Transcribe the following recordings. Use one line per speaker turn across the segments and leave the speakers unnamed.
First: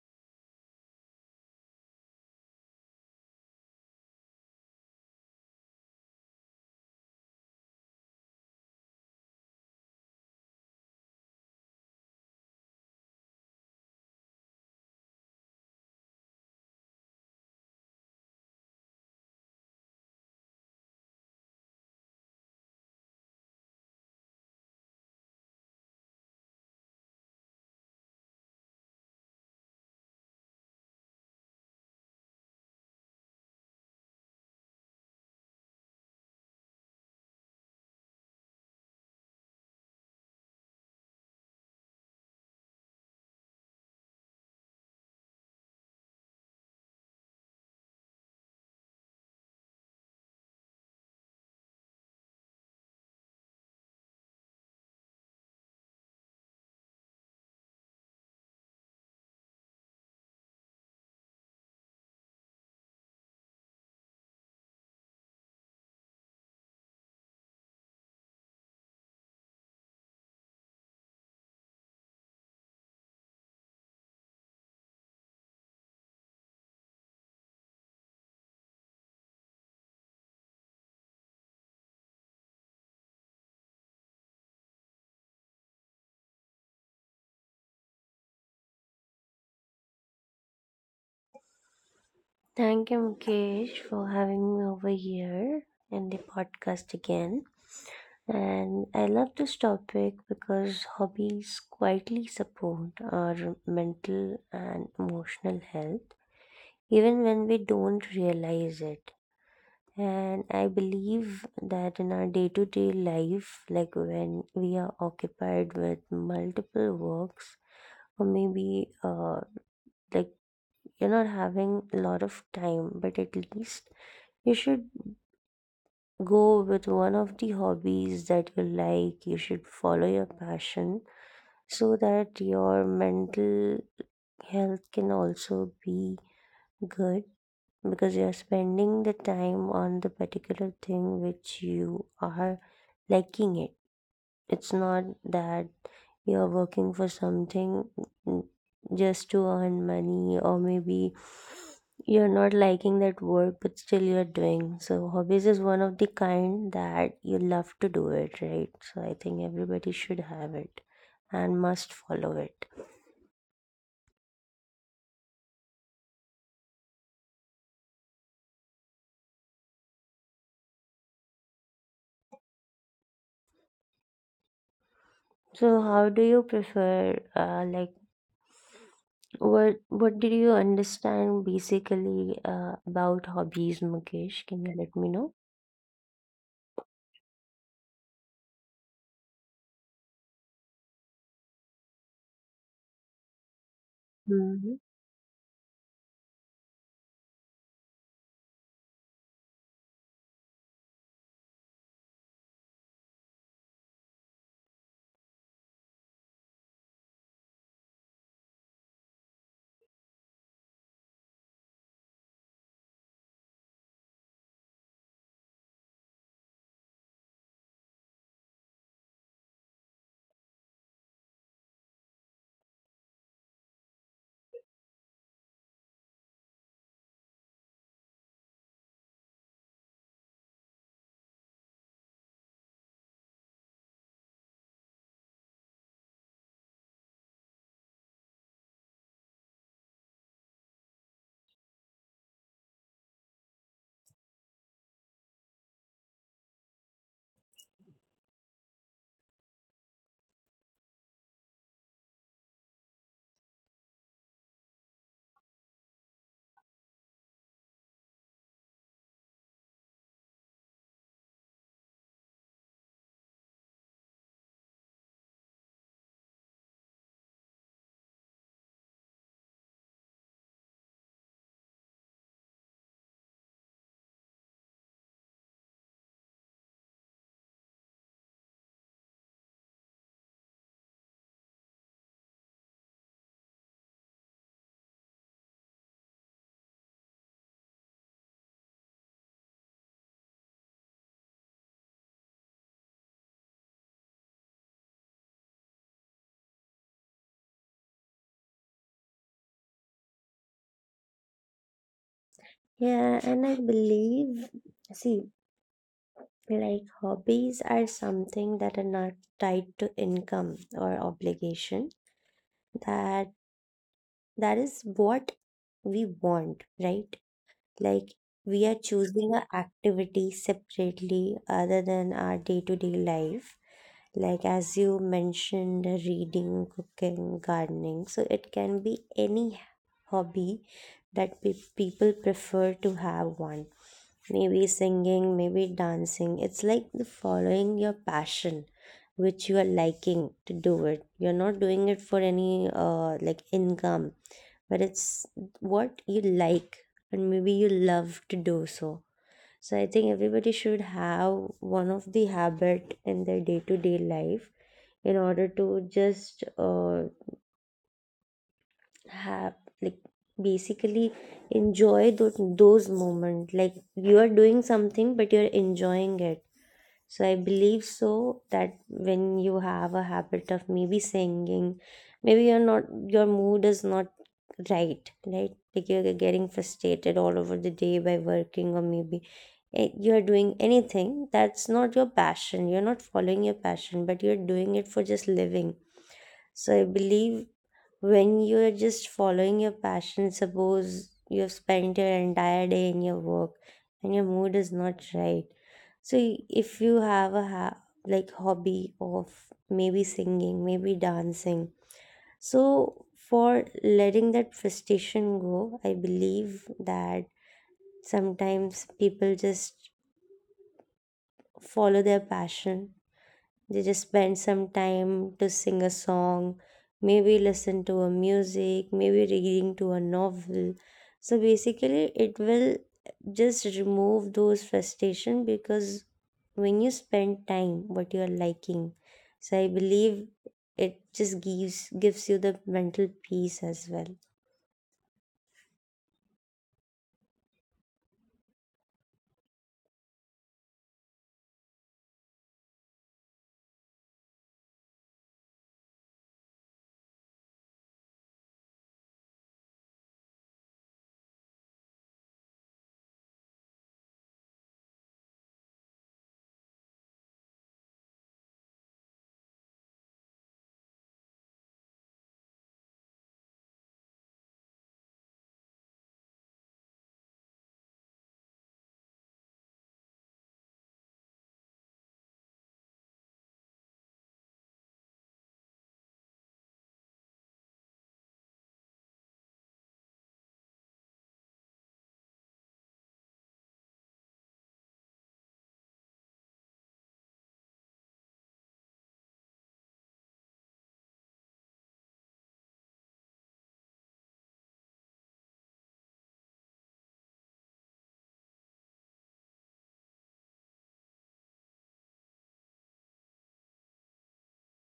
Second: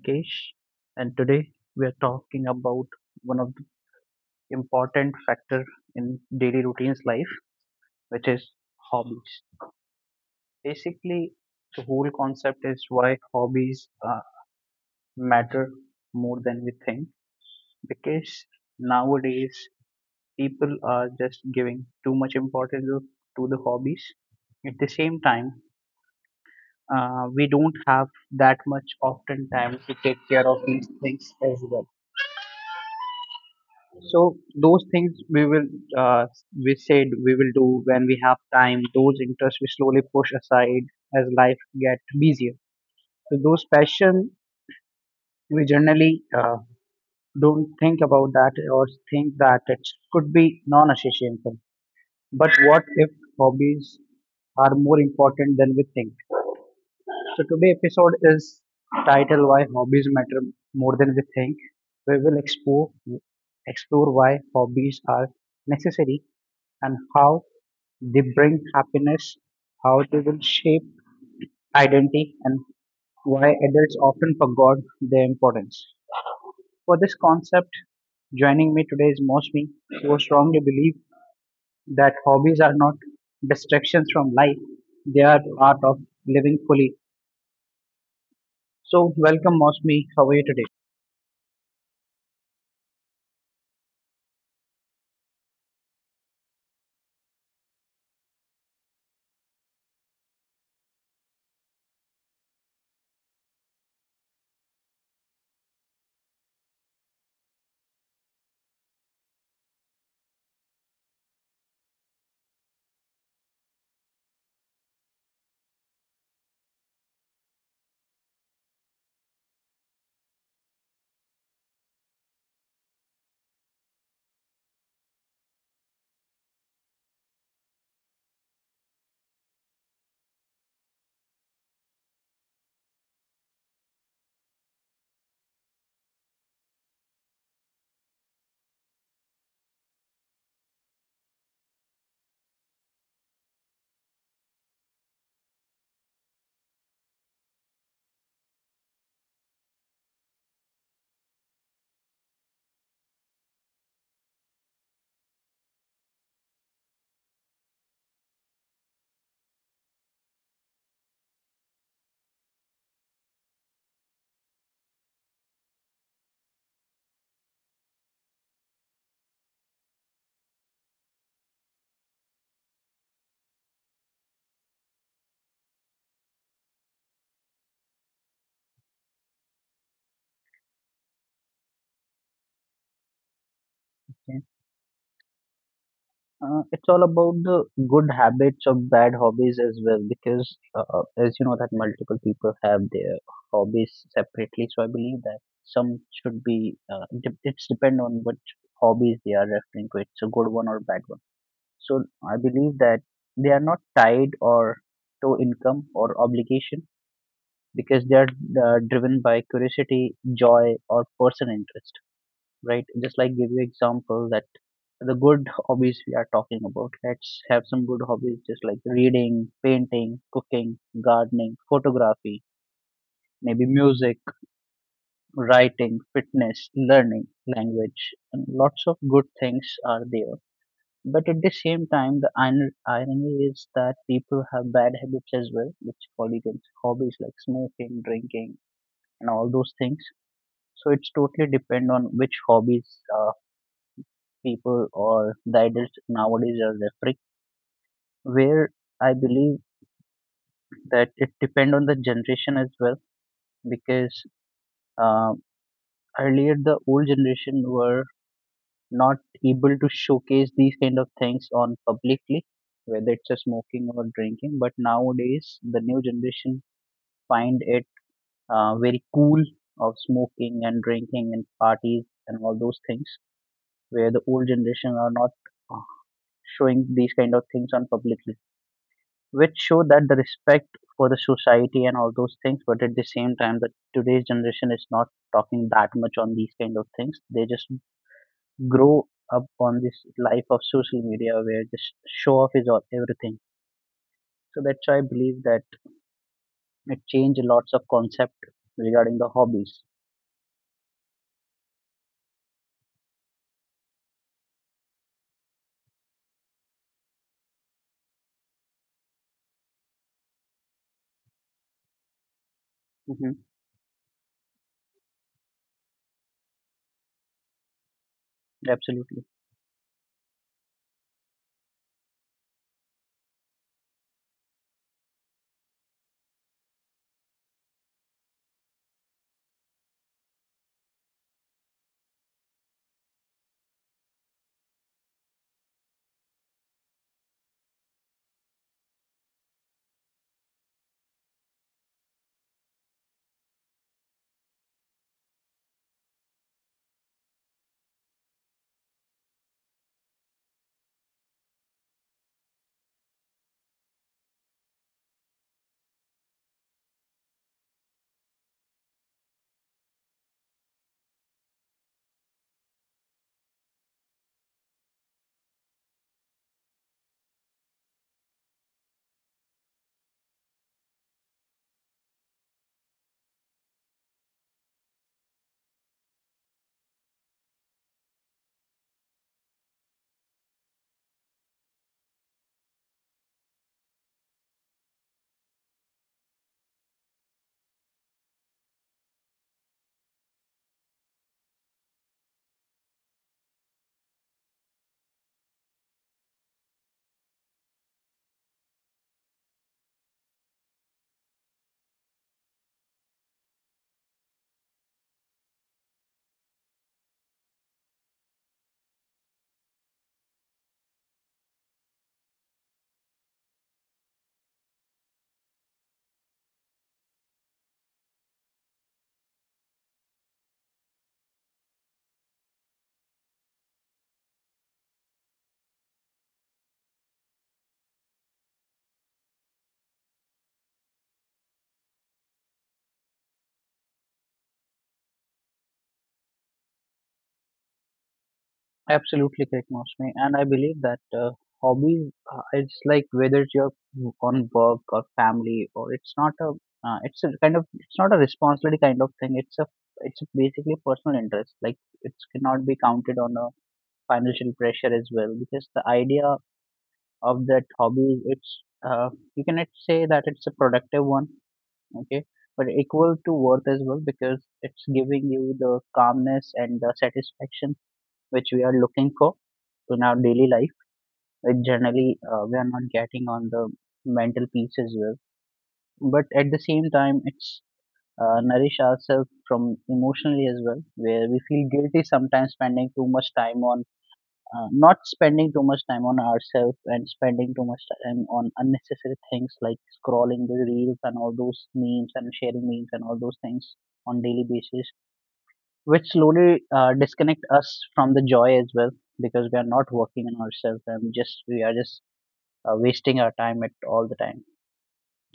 Mukesh, and today we are talking about one of the important factor in daily routines life, which is hobbies. Basically, the whole concept is why hobbies matter more than we think, because nowadays people are just giving too much to the hobbies. At the same time, we don't have that much often time to take care of these things as well, so those things we will uh, we said we will do when we have time. Those interests we slowly push aside as life get busier, so those passion we generally don't think about that or think that it could be non-essential, but what if hobbies are more important than we think? So today episode is titled "Why Hobbies Matter More Than We Think." We will explore why hobbies are necessary and how they bring happiness, how they will shape identity, and why adults often forgot their importance. For this concept, joining me today is Mosmi, who strongly believe that hobbies are not distractions from life; they are part of living fully. So, welcome, Mosmi. How are you today?
Thank you, Mukesh, for having me over here in the podcast again. And I love this topic because hobbies quietly support our mental and emotional health, even when we don't realize it. And I believe that in our day to day life, like when we are occupied with multiple works, or maybe like you're not having a lot of time, but at least you should go with one of the hobbies that you like. You should follow your passion so that your mental health can also be good because you're spending the time on the particular thing which you are liking it. It's not that you're working for something just to earn money, or maybe you're not liking that work, but still you're doing. So, hobbies is one of the kind that you love to do it, right? So, I think everybody should have it and must follow it. So, how do you prefer? Like, what did you understand basically about hobbies,
Okay.
Mukesh? Can you let me know?
It's all about the good habits of bad hobbies as well, because as you know that multiple people have their hobbies separately. So I believe that some should be. It's depend on what hobbies they are referring to. It's a good one or bad one. So I believe that they are not tied or to income or obligation because they are driven by curiosity, joy, or personal interest. Right? Just like give you example that the good hobbies we are talking about. Let's have some good hobbies just like reading, painting, cooking, gardening, photography, maybe music, writing, fitness, learning, language, and lots of good things are there. But at the same time, the irony is that people have bad habits as well, which call against hobbies like smoking, drinking, and all those things. So it's totally depend on which hobbies uh, people or the adults nowadays are referring, where I believe that it depend on the generation as well because uh, earlier the old generation were not able to showcase these kind of things on publicly, whether it's a smoking or drinking, but nowadays the new generation find it very cool of smoking and drinking and parties and all those things, where the old generation are not uh, showing these kind of things on publicly, which show that the respect for the society and all those things, but at the same time that today's generation is not talking that much on these kind of things. They just grow up on this life of social media where just show off is all everything, so that's why I believe that it changed lots of concept regarding the hobbies.
Yeah, and I believe, see, like hobbies are something that are not tied to income or obligation.
Hmm.
That that is what we want, right? Like we are
Absolutely.
choosing an activity separately other than our day-to-day life. Like as you mentioned, reading, cooking, gardening. So it can be any hobby that people prefer to have one. Maybe singing, maybe dancing. It's like the following your passion which you are liking to do it. You're not doing it for any like income, but it's what you like and maybe you love to do so. So I think everybody should have one of the habit in their day-to-day life in order to just have, like, basically enjoy those moments like you are doing something but you're enjoying it. So I believe so that when you have a habit of maybe singing, maybe you're not, your mood is not right, right? Like you're getting frustrated all over the day by working or maybe you're doing anything that's not your passion. You're not following your passion, but you're doing it for just living. So I believe when you're just following your passion, suppose you've spent your entire day in your work and your mood is not right. So if you have a like hobby of maybe singing, maybe dancing, so for letting that frustration go, I believe that sometimes people just follow their passion. They just spend some time to sing a song, maybe listen to a music, maybe reading to a novel. So basically, it will just remove those frustration because when you spend time what you are liking, so I believe it just gives you the mental peace as well.
Absolutely correct, Mosme. And I believe that hobbies, it's like whether you're on work or family, or it's not a, it's a kind of, it's not a responsibility kind of thing. It's a, it's basically personal interest. Like it cannot be counted on a financial pressure as well, because the idea of that hobby, it's, you cannot say that it's a productive one, okay, but equal to worth as well, because it's giving you the calmness and the satisfaction which we are looking for in our daily life, which generally we are not getting on the mental peace as well. But at the same time, it's nourish ourselves from emotionally as well, where we feel guilty sometimes spending too much time on not spending too much time on ourselves and spending too much time on unnecessary things like scrolling the reels and all those memes and sharing memes and all those things on daily basis, which slowly disconnect us from the joy as well, because we are not working on ourselves and just we are just wasting our time at all the time.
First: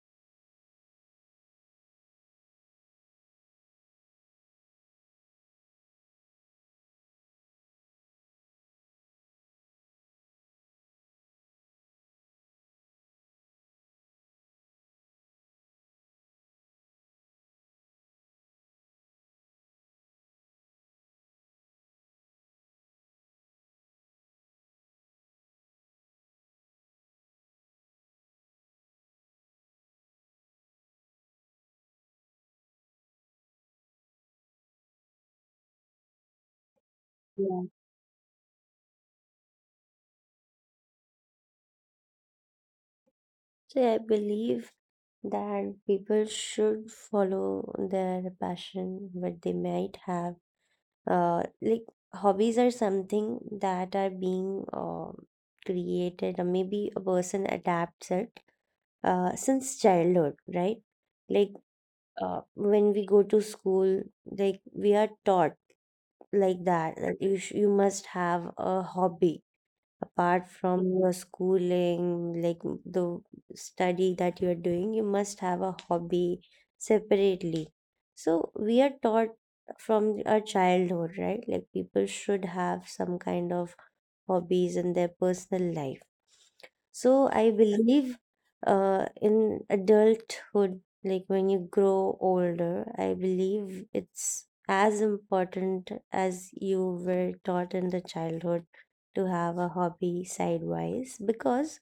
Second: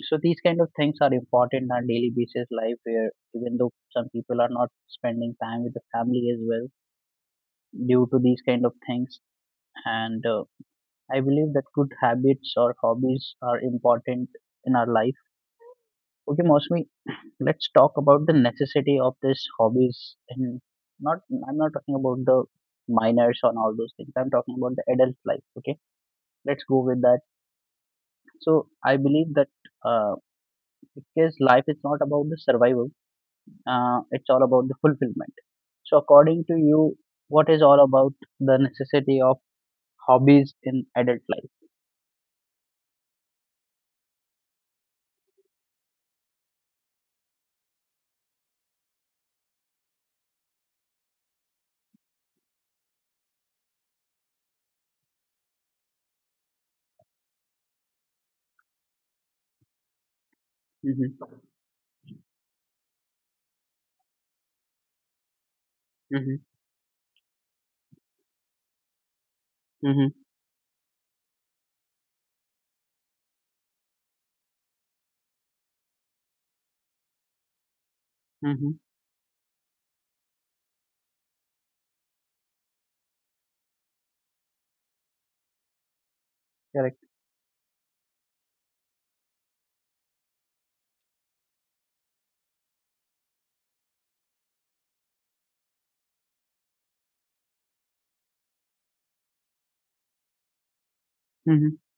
So these kind of things are important in our daily basis life, where even though some people are not spending time with the family as well due to these kind of things. And I believe that good habits or hobbies are important in our life. Okay, Mostly, let's talk about the necessity of this hobbies and not, I'm not talking about the minors on all those things, I'm talking about the adult life. Okay, let's go with that. So I believe that, uh, because life is not about the survival, it's all about the fulfillment. So according to you, what is
Yeah.
all about the necessity of hobbies in adult life?
So I believe that people should follow their passion, what they might have, like hobbies are something that are being created or maybe a person adapts it since childhood, right?
Mm-hmm.
Like when we go to school, like we are taught
Mm-hmm.
like that you, you must have a hobby
Mm-hmm.
apart from your schooling, like the study that you're doing, you must have a hobby separately.
Mm-hmm.
So we are taught from our childhood, right? Like people should have some kind of hobbies and their personal life.
Correct.
So I believe in adulthood, like when you grow older, I believe it's as important as you were taught in the childhood to have a hobby sidewise
Mm-hmm.
because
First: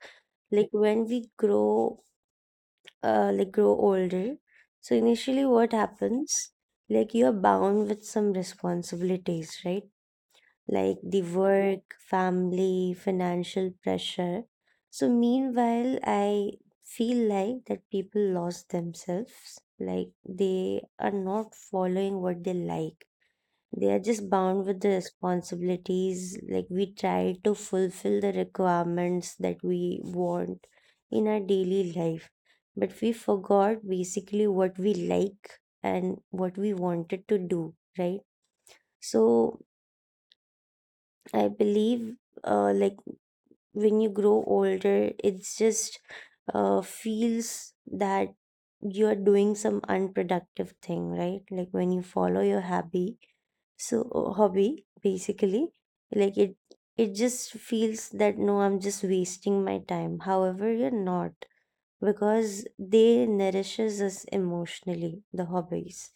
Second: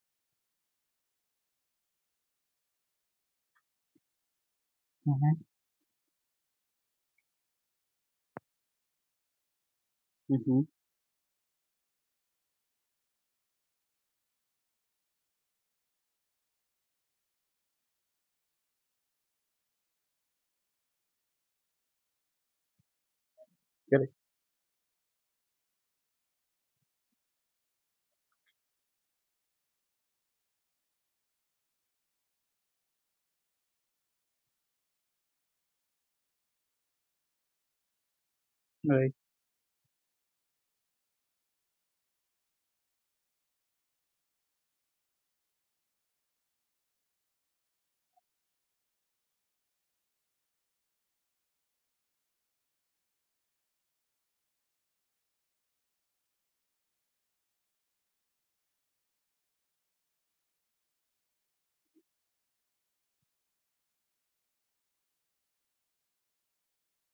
like when we grow like grow older, so
Mm-hmm.
initially what happens, like you're bound with some responsibilities, right?
Mm-hmm.
Like the work, family, financial pressure. So, meanwhile, I feel like that people lost themselves, like they are not following what they like.
Correct.
They are just bound with the responsibilities. Like, we try to fulfill the requirements that we want in our daily life, but we forgot basically what we like and what we wanted to do, right?
Right.
So, I believe like when you grow older, it just feels that you are doing some unproductive thing, right? Like when you follow your hobby, so hobby basically, like it just feels that no, I'm just wasting my time, however you're not, because they nourishes us emotionally, the hobbies,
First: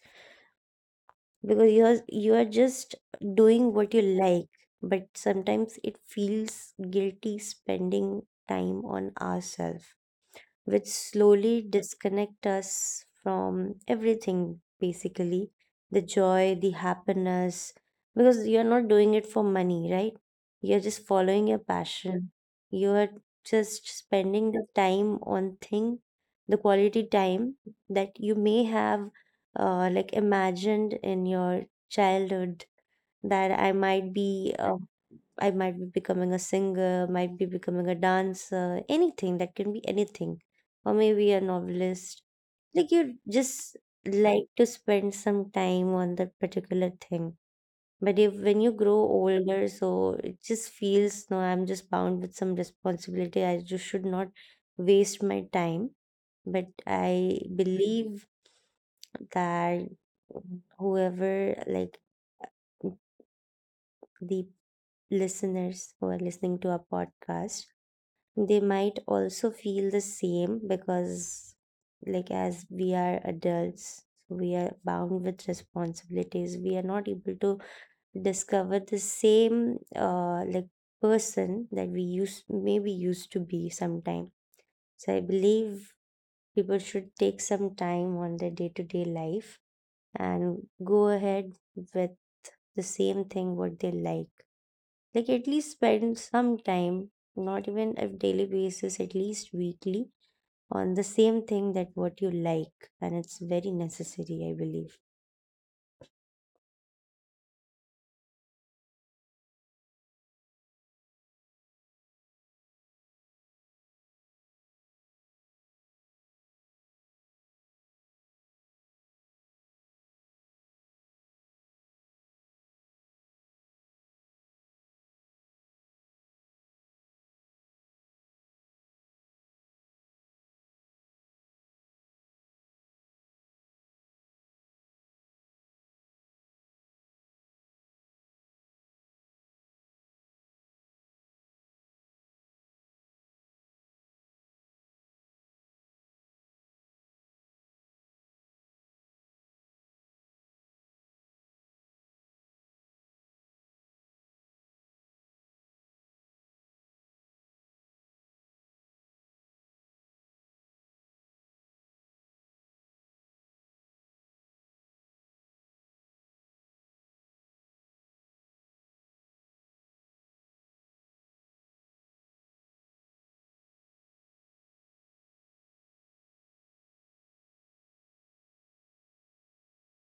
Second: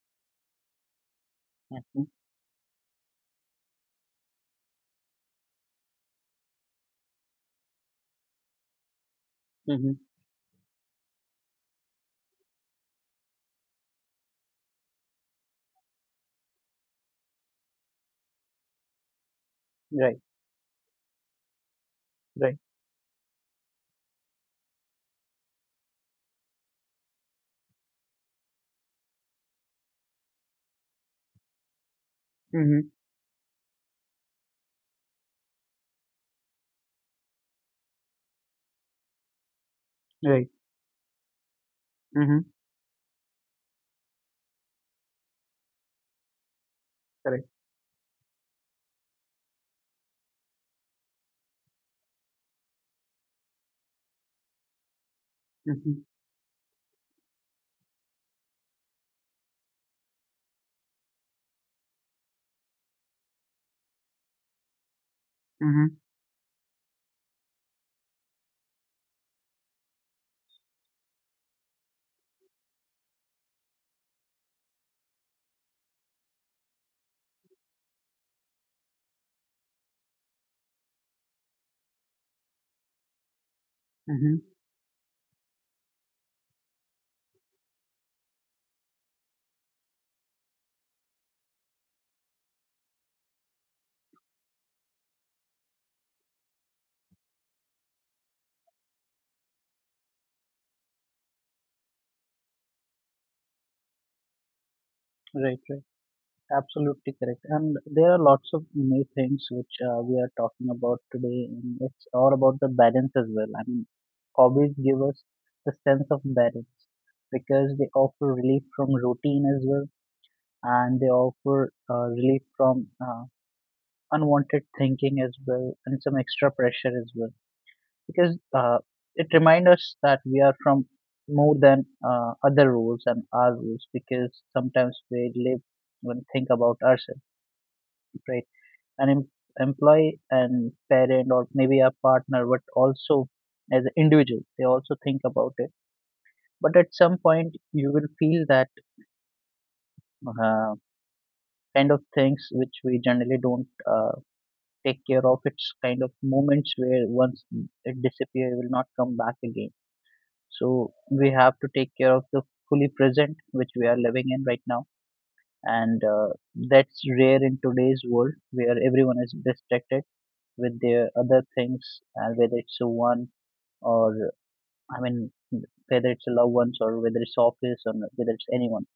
because
Mm-hmm.
you are just doing what you like, but sometimes it feels guilty spending time on ourselves,
Mm-hmm.
which slowly disconnect us from everything, basically, the joy, the happiness, because you're not doing it for money, right? You're
Right.
just following your passion. You're
Right.
just spending the time on thing, the quality time that you may have like imagined in your childhood, that I
Mm-hmm.
might be I might be becoming a singer, might be becoming a dancer, anything that can be anything, or maybe a
Right.
novelist. Like you
Mm-hmm.
just like to spend some time on that particular thing. But if
Correct.
when you grow older, so it just feels no, I'm just bound with some responsibility. I just should not waste my time. But
Mm-hmm.
I believe that whoever, like, the listeners who are listening to our
Mm-hmm.
podcast, they might also feel the same because like as we are adults, we are bound with responsibilities, we are not able to discover the same like person that we used maybe used to be sometime. So I
Mm-hmm.
believe people should take some time on their day-to-day life and go ahead with the same thing what they like at least spend some time, not even a daily basis, at least weekly, on the same thing that what you like, and it's very necessary, I believe.
Right. Right. Absolutely correct. And there are lots of new things which we are talking about today, and it's all about the balance as well. I mean, hobbies give us the sense of balance because they offer relief from routine as well, and they offer relief from unwanted thinking as well, and some extra pressure as well, because it reminds us that we are from more than other rules and our rules, because sometimes we live when think about ourselves, right? an em- employee and parent or maybe a partner, but also as an individual they also think about it. But at some point you will feel that, uh, kind of things which we generally don't uh, take care of, it's kind of moments where once it disappears it will not come back again. So we have to take care of the fully present which we are living in right now, and that's rare in today's world where everyone is distracted with their other things, and whether it's a one or, I mean whether it's a loved ones or whether it's office or whether it's anyone.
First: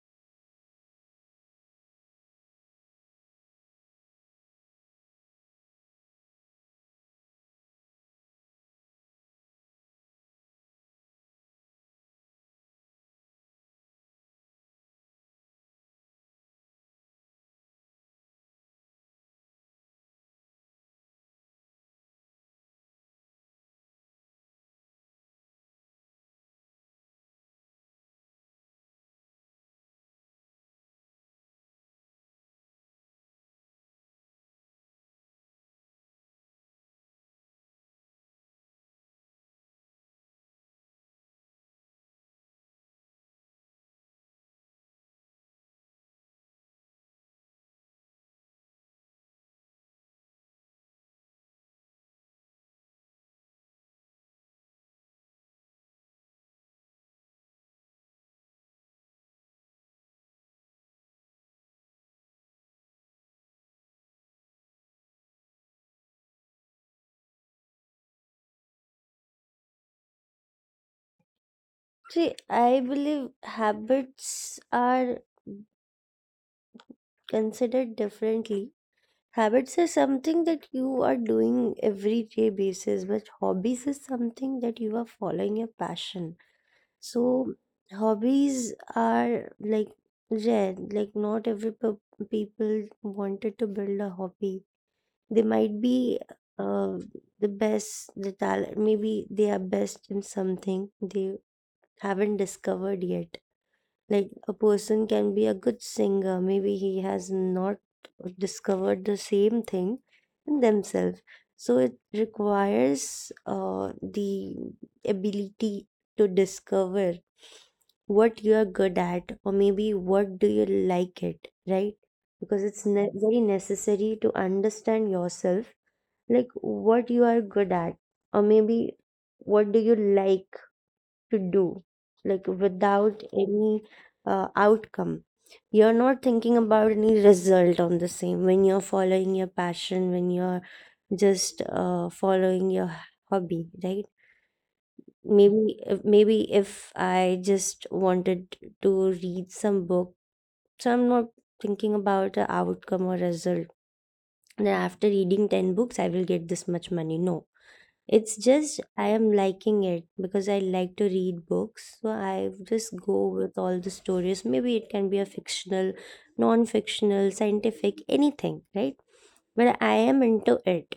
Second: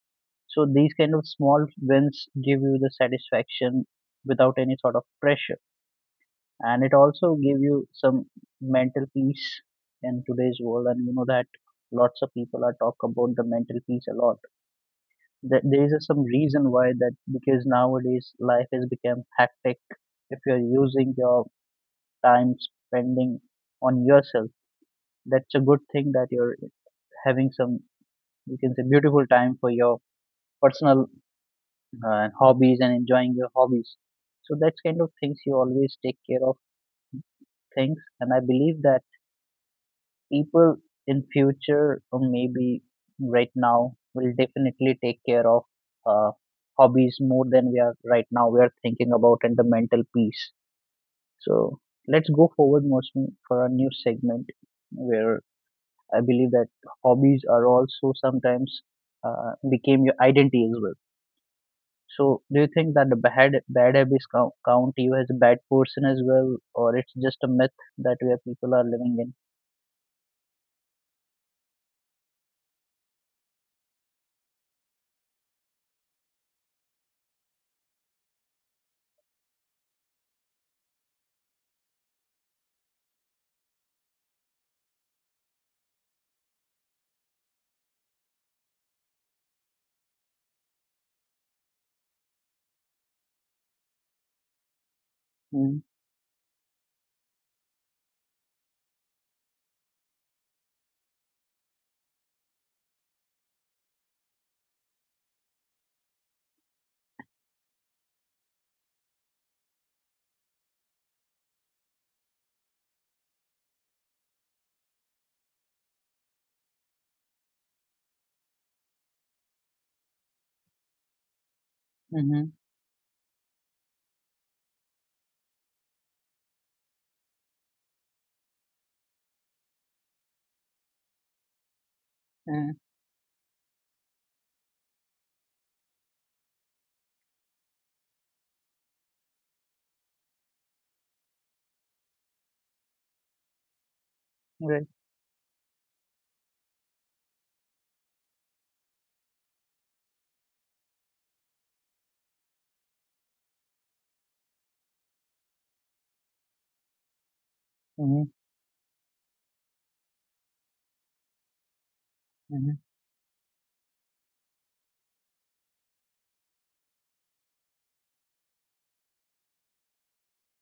So these kind of small wins give you the satisfaction without any sort of pressure, and it also give you some mental peace in today's world, and you know that lots of people are talk about the mental peace a lot. There is some reason why that, because nowadays life has become hectic. If you're using your time spending on yourself, that's a good thing that you're having some, you can say, beautiful time for your personal hobbies and enjoying your hobbies. So that's kind of things you always take care of things, and I believe that people in future or maybe right now will definitely take care of uh, hobbies more than we are right now we are thinking about, and the mental peace. So let's go forward, Mostly, for our new segment, where I believe that hobbies are also sometimes became your identity as well. So do you think that the bad habits count you as a bad person as well, or it's just a myth that where people are living in?
See, I believe habits are considered differently. Habits are something that you are doing everyday basis, but hobbies is something that you are following your passion. So hobbies are like rare, like not every people wanted to build a hobby. They might be uh, the best, the talent, maybe they are best in something they haven't discovered yet, like a person can be a good singer, maybe he has not discovered the same thing in themselves. So it requires the ability to discover what you are good at, or maybe what do you like it, right? Because
Mm-hmm.
it's very necessary to understand yourself, like what you are good at or maybe what do you like to do, like
Mm-hmm.
without any outcome. You're not thinking about any result on the same when you're following your passion, when you're just following your hobby, right?
Right.
Maybe maybe if I just wanted to read some book, so I'm not thinking about the outcome or result, then after reading 10 books I will get this much money, no. It's just I am liking it because I like to read books. So I just go
Mhm,
with all the stories. Maybe it can be a fictional, non fictional, scientific, anything, right? But I am into it.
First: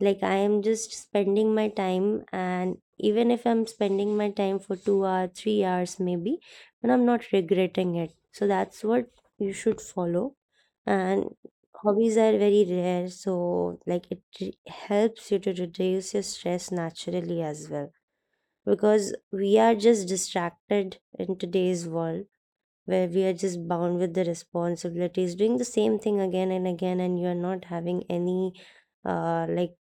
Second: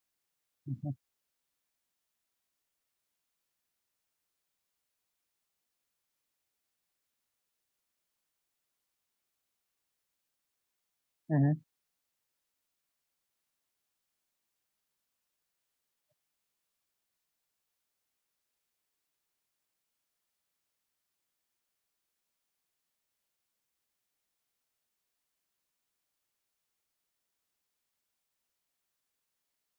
Like I am
mhm,
just spending my time, and even if I'm spending my time for 2 hours, 3 hours maybe, but I'm not regretting it. So that's what you should follow. And
mhm,
hobbies are very rare, so like it helps you to reduce your stress naturally as well. Because we are just distracted in today's world, where we are just bound with the responsibilities, doing the same thing again and again, and you are not having any like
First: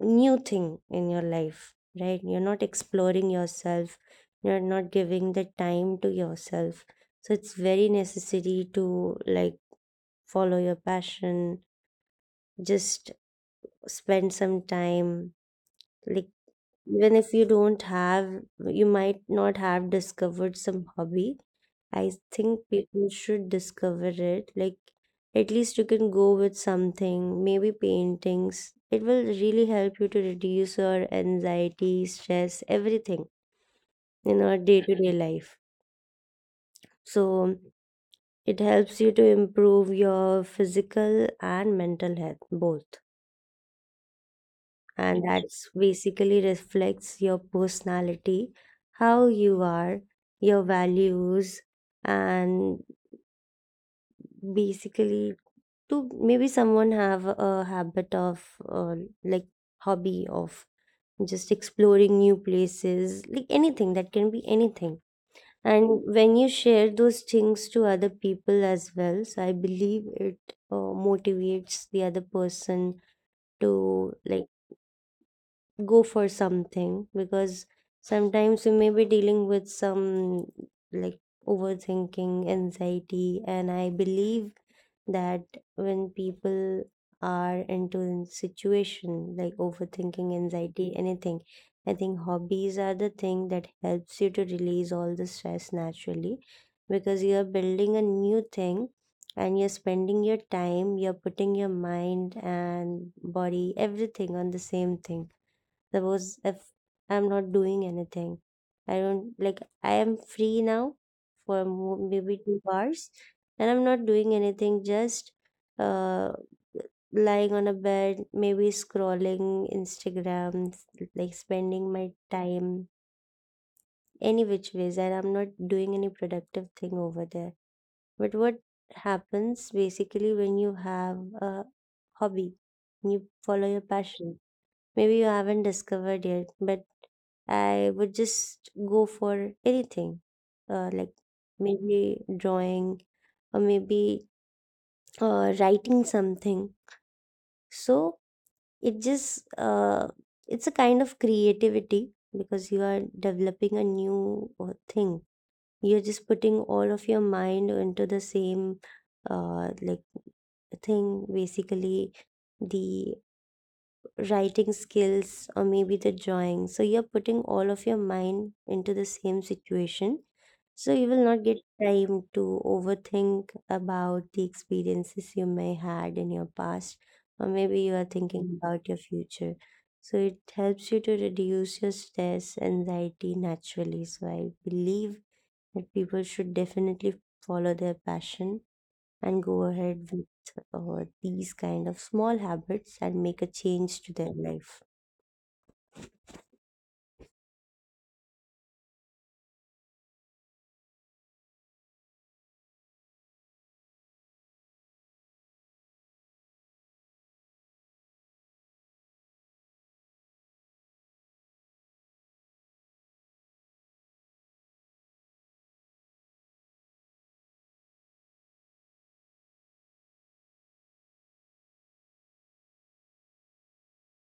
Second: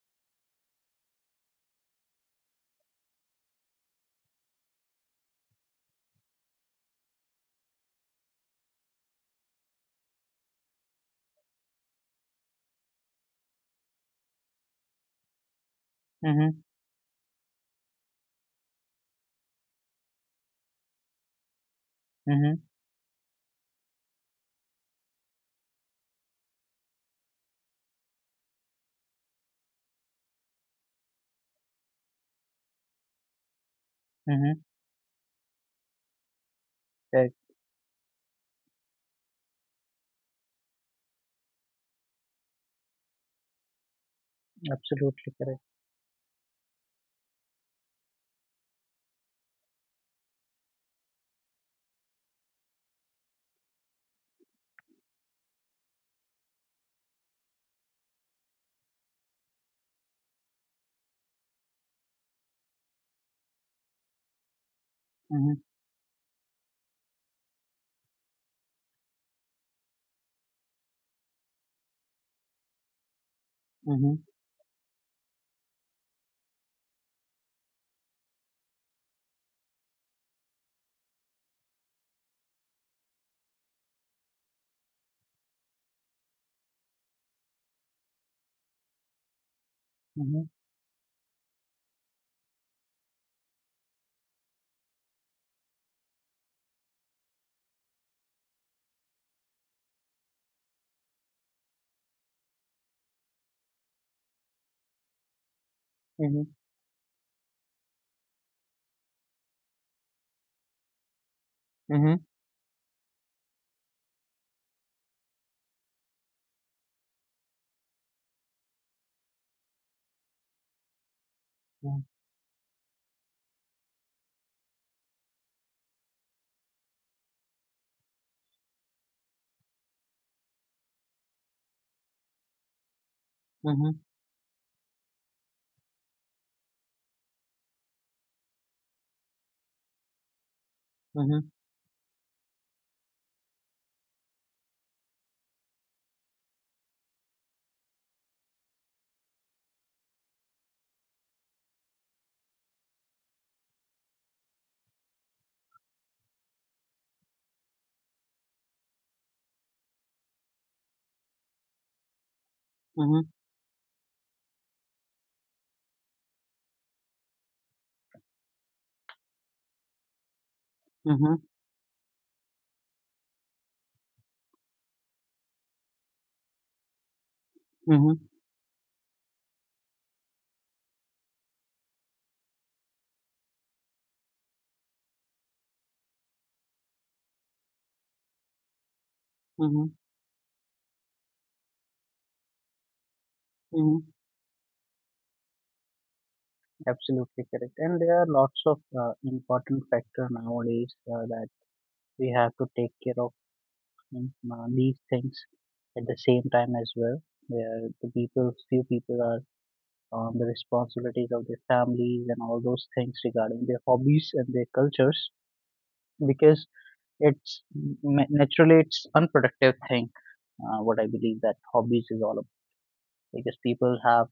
new thing in your life, right? You're not exploring yourself, you're not giving the time to yourself. So it's very necessary to like follow your passion, just spend some time, like
mhm,
even if you don't have, you might not have discovered some hobby, I
mhm,
think people should discover it. Like, at least you can go with something, maybe paintings. It will really help you to reduce your anxiety, stress, everything in our
mhm.
day to day life.
Correct.
So, it helps you to improve your physical and mental health, both. And
Absolutely correct.
that's basically reflects your personality, how you are, your values, and basically to maybe someone have a habit of like hobby of just exploring new places, like anything that can be anything,
Mhm,
and when you share those things to other people as well, so I believe it motivates the other person to,
mhm,
like, go for something because sometimes you may be dealing with some, like, overthinking, anxiety, and I believe that when people are into a situation like overthinking,
mhm,
anxiety, anything, I think hobbies are the thing that helps you to release all the stress naturally because you are building a new thing and you're spending your time, you're putting your mind and body, everything on the same thing. Suppose
mhm,
if I'm not doing anything, I don't like, I am free now for
mhm,
maybe 2 hours and I'm not doing anything, just uh, lying on a bed, maybe scrolling Instagram, like spending
mhm,
my time any which ways, and I'm not doing any productive thing over there. But what happens basically when you have a hobby, you follow your
mhm,
passion. Maybe you haven't discovered yet, but I would just go for anything, like
mhm,
maybe drawing or maybe writing something. So it just uh, it's a kind of creativity because you are developing a new thing. You're just putting all of your mind into the same uh, like thing. Basically, the
mhm,
writing skills or maybe the drawing. So you're putting all of your mind into the same situation. So you will not get time to overthink about the experiences you may had in your past or maybe you
mhm,
are
mhm,
thinking about your future. So it helps you to reduce your stress, anxiety naturally. So I believe that people should definitely follow their passion and go
mhm,
ahead with these kind of small habits and make a change
mhm.
to their life.
Absolutely correct. And there are lots of important factor nowadays that we have to take care of, these things at the same time as well. Where the people, few people are on the responsibilities of their families and all those things regarding their hobbies and their cultures, because it's, naturally it's unproductive thing, what I believe that hobbies is all about, because people have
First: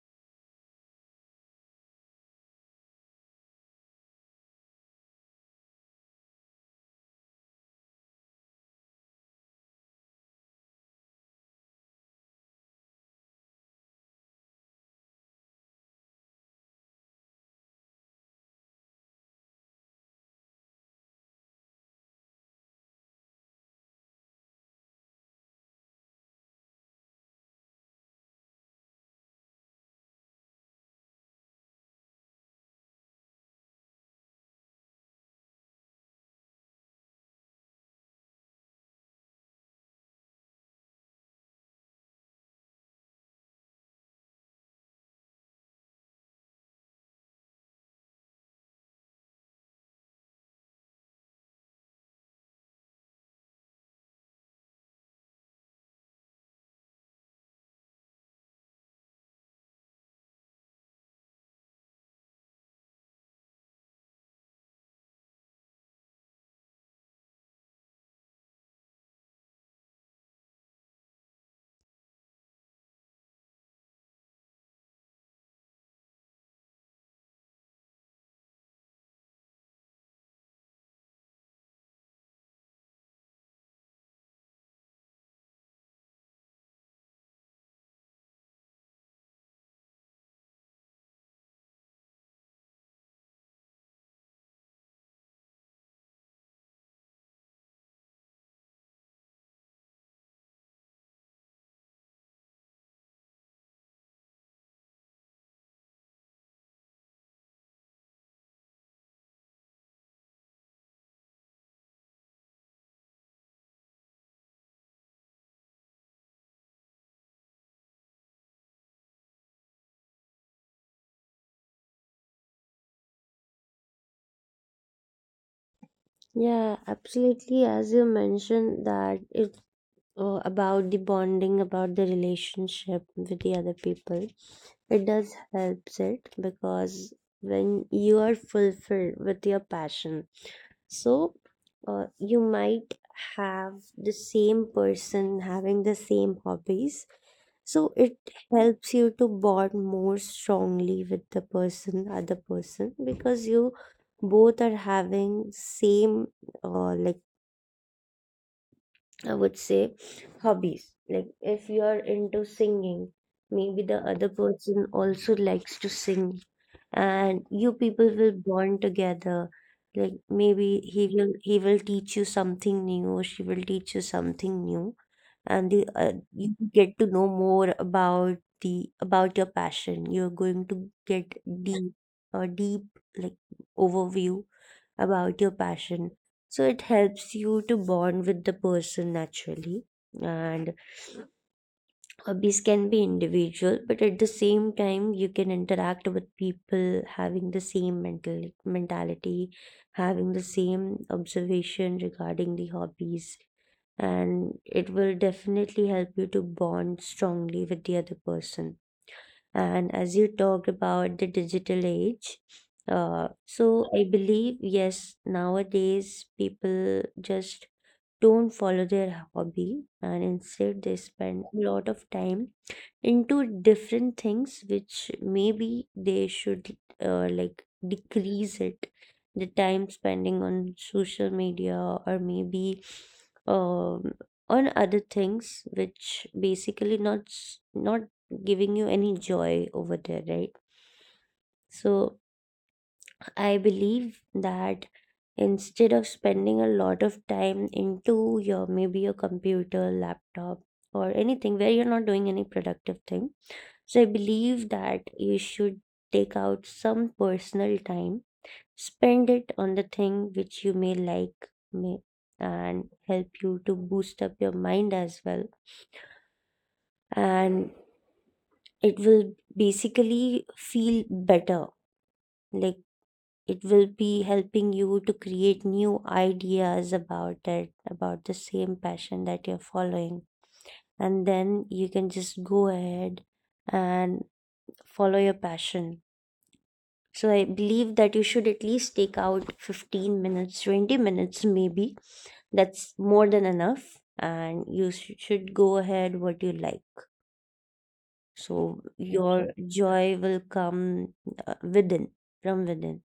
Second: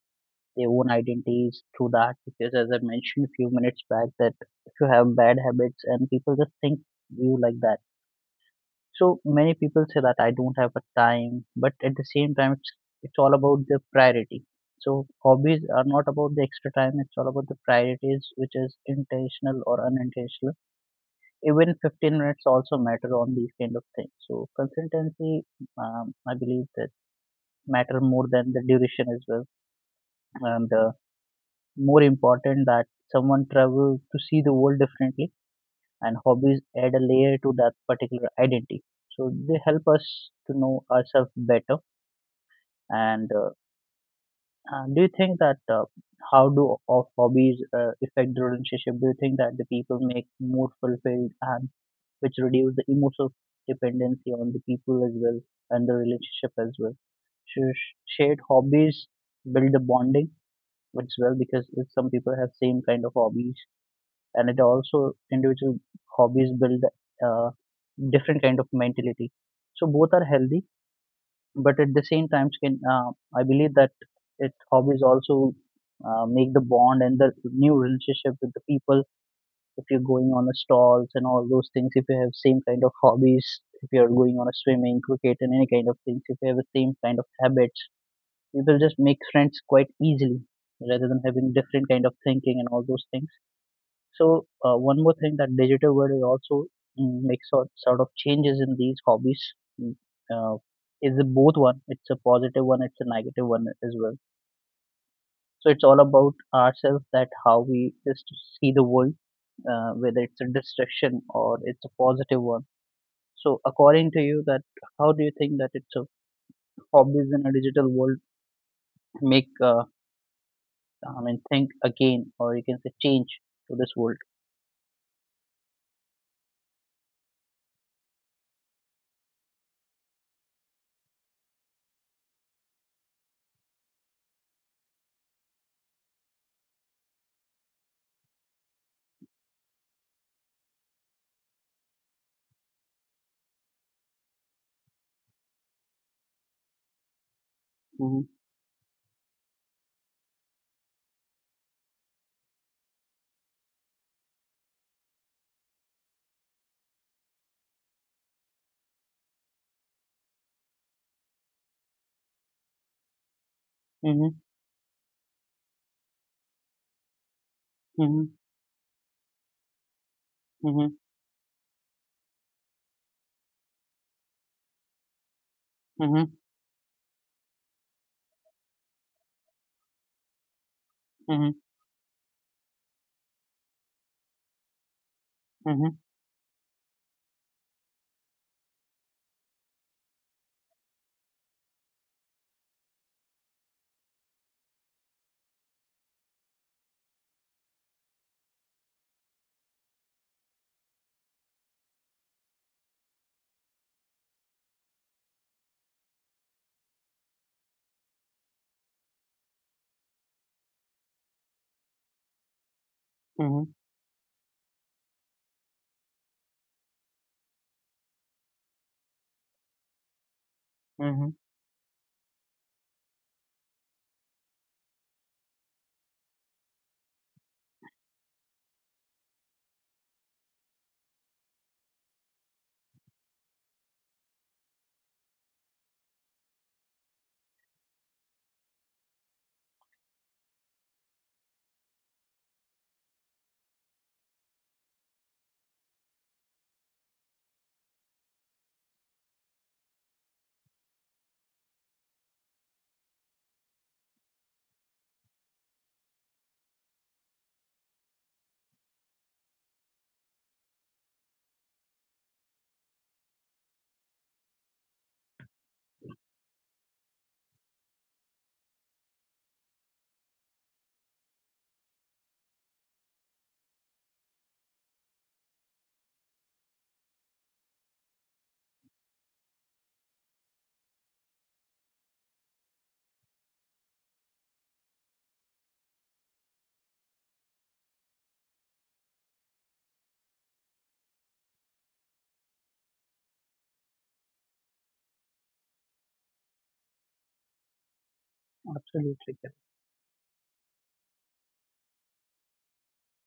their own identities through that, because as I mentioned a few minutes back that if you have bad habits and people just think you like that. So many people say that I don't have a time, but at the same time it's all about the priority. So hobbies are not about the extra time, it's all about the priorities, which is intentional or unintentional. Even 15 minutes also matter on these kind of things. So consistency, I believe that matter more than the duration as well. And more important that someone travel to see the world differently, and hobbies add a layer to that particular identity. So they help us to know ourselves better. And do you think that how do of hobbies affect the relationship? Do you think that the people make more fulfilled and which reduce the emotional dependency on the people as well and the relationship as well. Shared hobbies build the bonding as well, because if some people have same kind of hobbies, and it also individual hobbies build uh, different kind of mentality. So both are healthy, but at the same time, can I believe that it hobbies also make the bond and the new relationship with the people. If you're going on a stalls and all those things, if you have same kind of hobbies, if you're going on a swimming, cricket, and any kind of things, if you have the same kind of habits, you will just make friends quite easily rather than having different kind of thinking and all those things. So one more thing that digital world is also, mm, makes sort of changes in these hobbies. Mm. Uh, is a both one. It's a positive one. It's a negative one as well. So it's all about ourselves that how we just see the world, whether it's a distraction or it's a positive one. So according to you, that how do you think that it's a hobbies in a digital world make, I mean think again, or you can say change to this world?
Yeah, absolutely. As you mentioned that it's about the bonding, about the relationship with the other people. It does helps it because when you are fulfilled with your passion, so you might have the same person having the same hobbies, so
Mm-hmm.
it helps you to bond more strongly with the person, other person, because you both are having same uh, like I would say hobbies. Like if you are into singing, maybe the
Mm-hmm.
other person also likes to sing and you
Mm-hmm.
people will bond together. Like maybe he will teach you something new or she will teach you something new and
Mm-hmm.
you get to know more about the about your passion. You're going to
Mm-hmm. Mm-hmm.
get deep a deep like overview about your
Mm-hmm.
passion, so it helps you to bond with the person naturally. And hobbies can be individual, but at the same time, you can interact with people having the same mentality, having the same observation regarding the hobbies, and it will definitely help you to bond strongly with the other person. And as you talked about the digital age,
Mm-hmm.
so I believe yes, nowadays people just don't follow their hobby and instead they
Mm-hmm.
spend a lot of time into different things which maybe they should like decrease it, the time spending on social media, or maybe um, on other things which basically not giving you any joy over there, right? So I believe that instead of spending a lot of time into your maybe your computer, laptop, or anything where you're not doing any productive thing, so I believe that you should take out some personal time, spend it on the thing which you may like, may, and help you to boost up your mind as well, and it will basically feel better, like it will be helping you to create new ideas about the same passion that you're following, and then you can just go ahead and follow your passion. So I believe that you should at least take out 15 minutes, 20 minutes maybe, that's more than enough, and should go ahead what you like, so
Absolutely,
your
correct.
joy will come within from within.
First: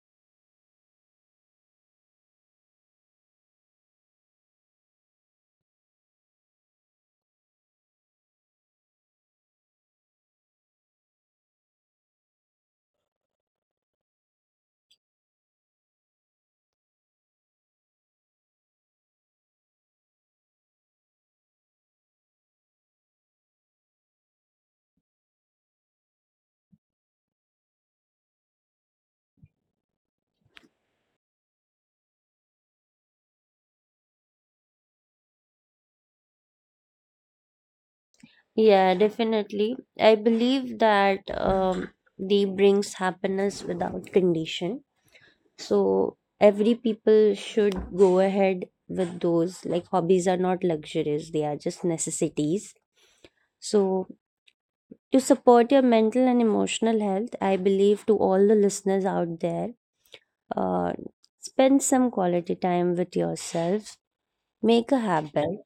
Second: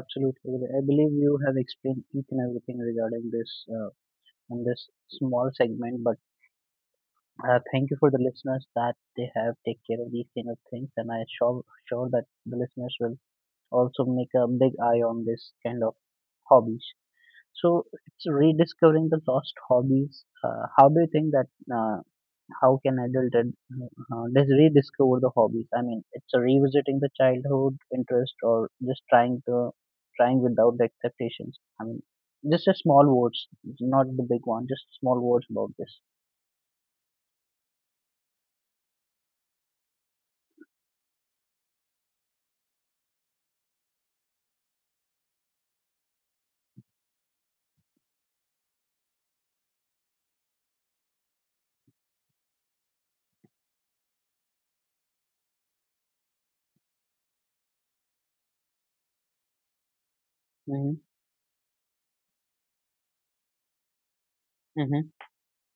Absolutely correct. I believe you have explained each and everything regarding this in this small segment, but thank you for the listeners that they have take care of these kind of things, and I sure that the listeners will also make a big eye on this kind of hobbies. So it's rediscovering the lost hobbies. How do you think that? Uh, how can just rediscover the hobbies? I mean, it's a revisiting the childhood interest or just trying without the expectations. I mean, just a small words, not the big one. Just small words about this.
Yeah, definitely. I believe that they brings happiness without condition. So every people should go ahead with those. Like hobbies are not luxuries; they are just necessities. So to support your mental and emotional health, I believe to all the listeners out there,
Mm-hmm.
uh, spend some quality time with yourself. Make a
Mm-hmm.
habit,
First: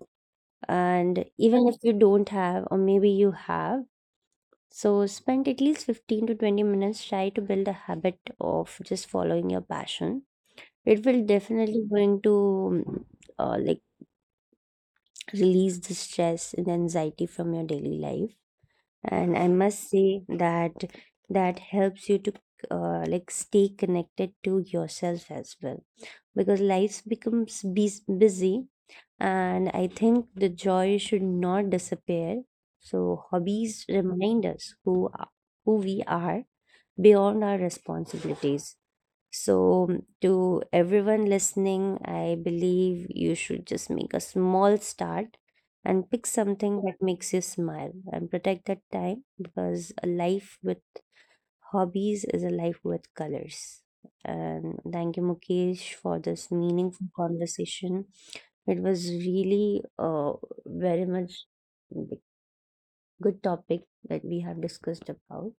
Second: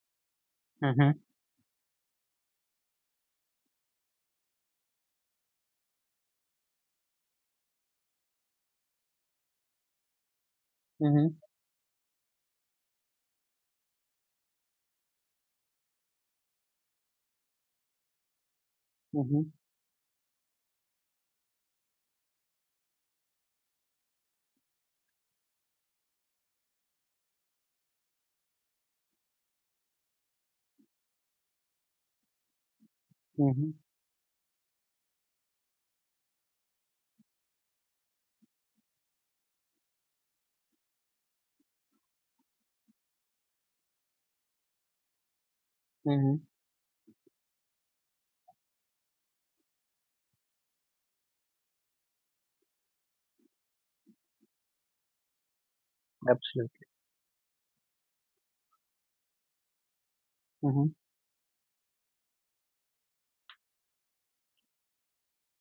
Mm-hmm.
and even if you don't have, or maybe you have. So spend at least 15 to 20 minutes, try to build a habit of just following your passion. It will definitely going to uh, like release the stress and anxiety from your daily life. And I
Mhm,
must say that that helps you to like stay connected to yourself as well because life becomes busy and I think the joy should not disappear. So
mhm,
hobbies remind us who we are beyond our responsibilities. So, to everyone listening, I believe you should just make a small start and pick
mhm.
something that makes you smile and protect that time, because a life with hobbies is a life with colors. And thank you, Mukesh, for this
Absolutely.
meaningful conversation. It was really
Mhm.
very much like good topic that we have discussed about,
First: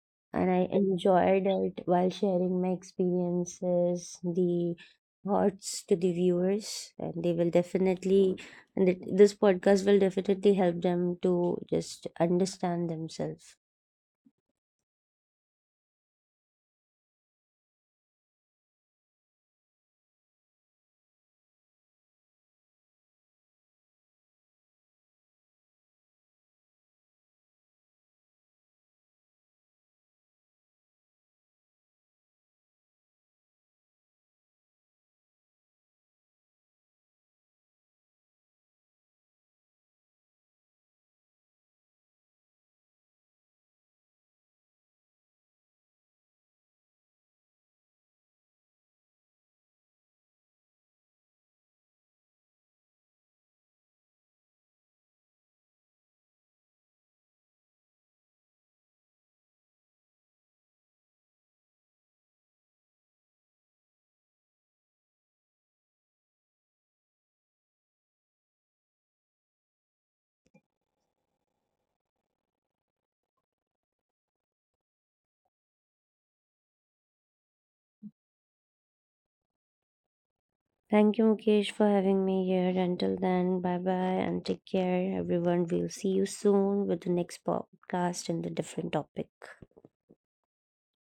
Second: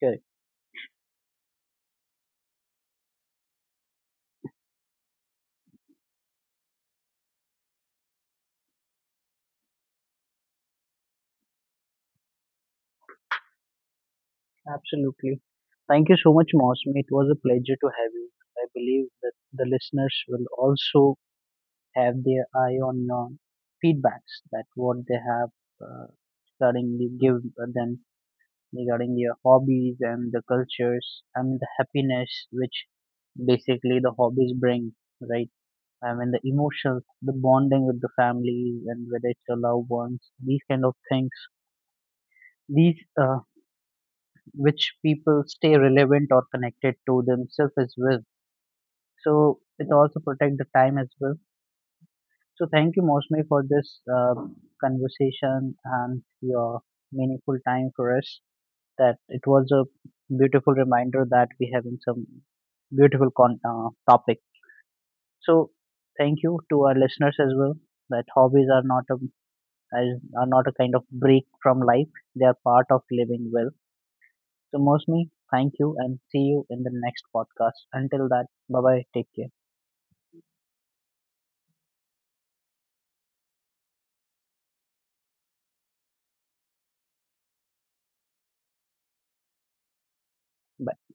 Correct.
and I enjoyed it while sharing my experiences, the thoughts to the viewers, and they will definitely, and it, this podcast will definitely help them to just understand themselves.
Absolutely. Thank you so much, Mosmi. It was a pleasure to have you. I believe that the listeners will also have their eye on feedbacks that what they have uh, regarding the give them regarding their hobbies and the cultures and the happiness which basically the hobbies bring, right? I mean the emotions, the bonding with the families and whether it's your loved ones, these kind of things, these uh, which people stay relevant or connected to themselves as well, so it also protect the time as well. So thank you, Mosme, for this conversation and your meaningful time for us, that it was a beautiful reminder that we having some beautiful topic. So thank you to our listeners as well, that hobbies are not a, are not a kind of break from life, they are part of living well. So, Mostly, thank you and see you in the next podcast. Until that, bye bye. Take care.
Thank you, Mukesh, for having me here. Until then, bye bye and take care, everyone. We'll see you soon with the next podcast and the different topic.
Bye.